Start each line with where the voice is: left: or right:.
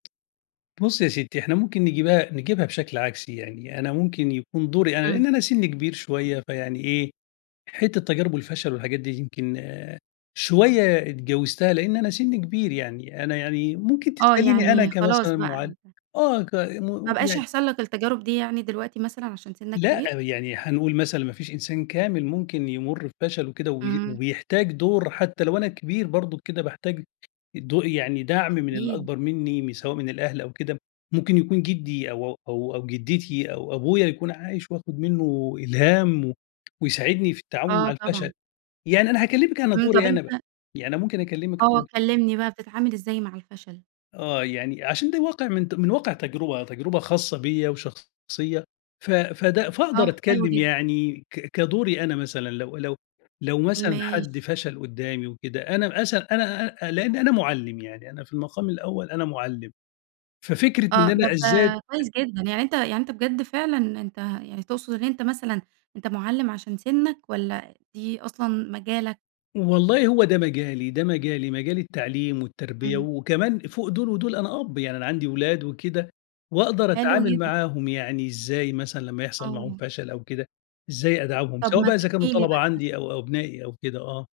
left: بُصّي يا ستّي إحنا ممكن نجيبها نجيبها بشكل عكسي يعني، أنا ممكن يكون دوري أنا
right: إمم.
left: لإن أنا سنّي كبير شوية فيعني إيه، حتة تجارب والفشل والحاجات دي يمكن شوية إتجاوزتها، لإن أنا سنّي كبير يعني. أنا يعني ممكن
right: آه،
left: تسأليني أنا
right: يعني خلاص
left: كمثلًا
right: بقى
left: مُعلم،
right: أنت
left: آه، ك
right: ما
left: [unintelligible]
right: بقاش
left: يعني.
right: يحصل لك التجارب دي يعني دلوقتي مثلًا عشان سنّك
left: لأ،
right: كبير؟
left: يعني حنقول مثلًا ما فيش إنسان كامل ممكن يمُر بفشل كده وي
right: إمم.
left: وبيحتاج دور، حتى لو أنا كبير برضُك كده باحتاج الدو يعني دَعم من
right: أكيد.
left: الأكبر منّي م سواء من الأهل أو كده ممكن يكون جدّي أو أو أو أو جدّتي أو أبويا يكون عايش وآخد منُّه إلهام و ويساعدني في التعاون مع
right: آه
left: الفشل.
right: طبعًا.
left: يعني أنا هاكلمك أنا
right: إمم، طب
left: دوري أنا بقى،
right: أنت
left: يعني أنا ممكن أكلمك
right: آه،
left: أ
right: كلمني بقى، بتتعامل إزاي مع الفشل؟
left: آه، يعني عشان ده الواقع من ت من واقع تجربة، تجربة خاصة بيّا وشخصية ف فده فاقدر
right: آه، حلو
left: أتكلم
right: جدًا.
left: يعني ك كدوري أنا مثلًا، لو لو لو مثلًا حد
right: ماشي.
left: فشل قدّامي وكده، أنا اسأل أنا أ أ لإن أنا مُعلم يعني، أنا في المقام الأول أنا مُعلم. ففكرة
right: آه،
left: إن أنا
right: طب
left: أذّاد
right: كويس جدًا، يعني أنت يعني أنت بجد فعلًا أنت يعني تقصد اللي أنت مثلًا أنت مُعلم عشان سنّك والّا دي أصلًا مجالك؟
left: ،والله هو ده مجالي، ده مجالي مجال التعليم والتربية،
right: إمم.
left: وكمان فوق دول ودول أنا أب، يعني أنا عندي اولاد وكده وأقدر
right: حلو
left: اتعامل
right: جدًا.
left: معاهم، يعني إزاي مثلًا لمّا يحصل معاهم
right: آه.
left: فشل أو كده، إزاي أدعمهم
right: طب
left: سواء
right: ما
left: بقى إذا كانوا
right: تحكي لي
left: طلبة
right: بقى هس
left: عندي أو أو أبنائي أو كده، آه.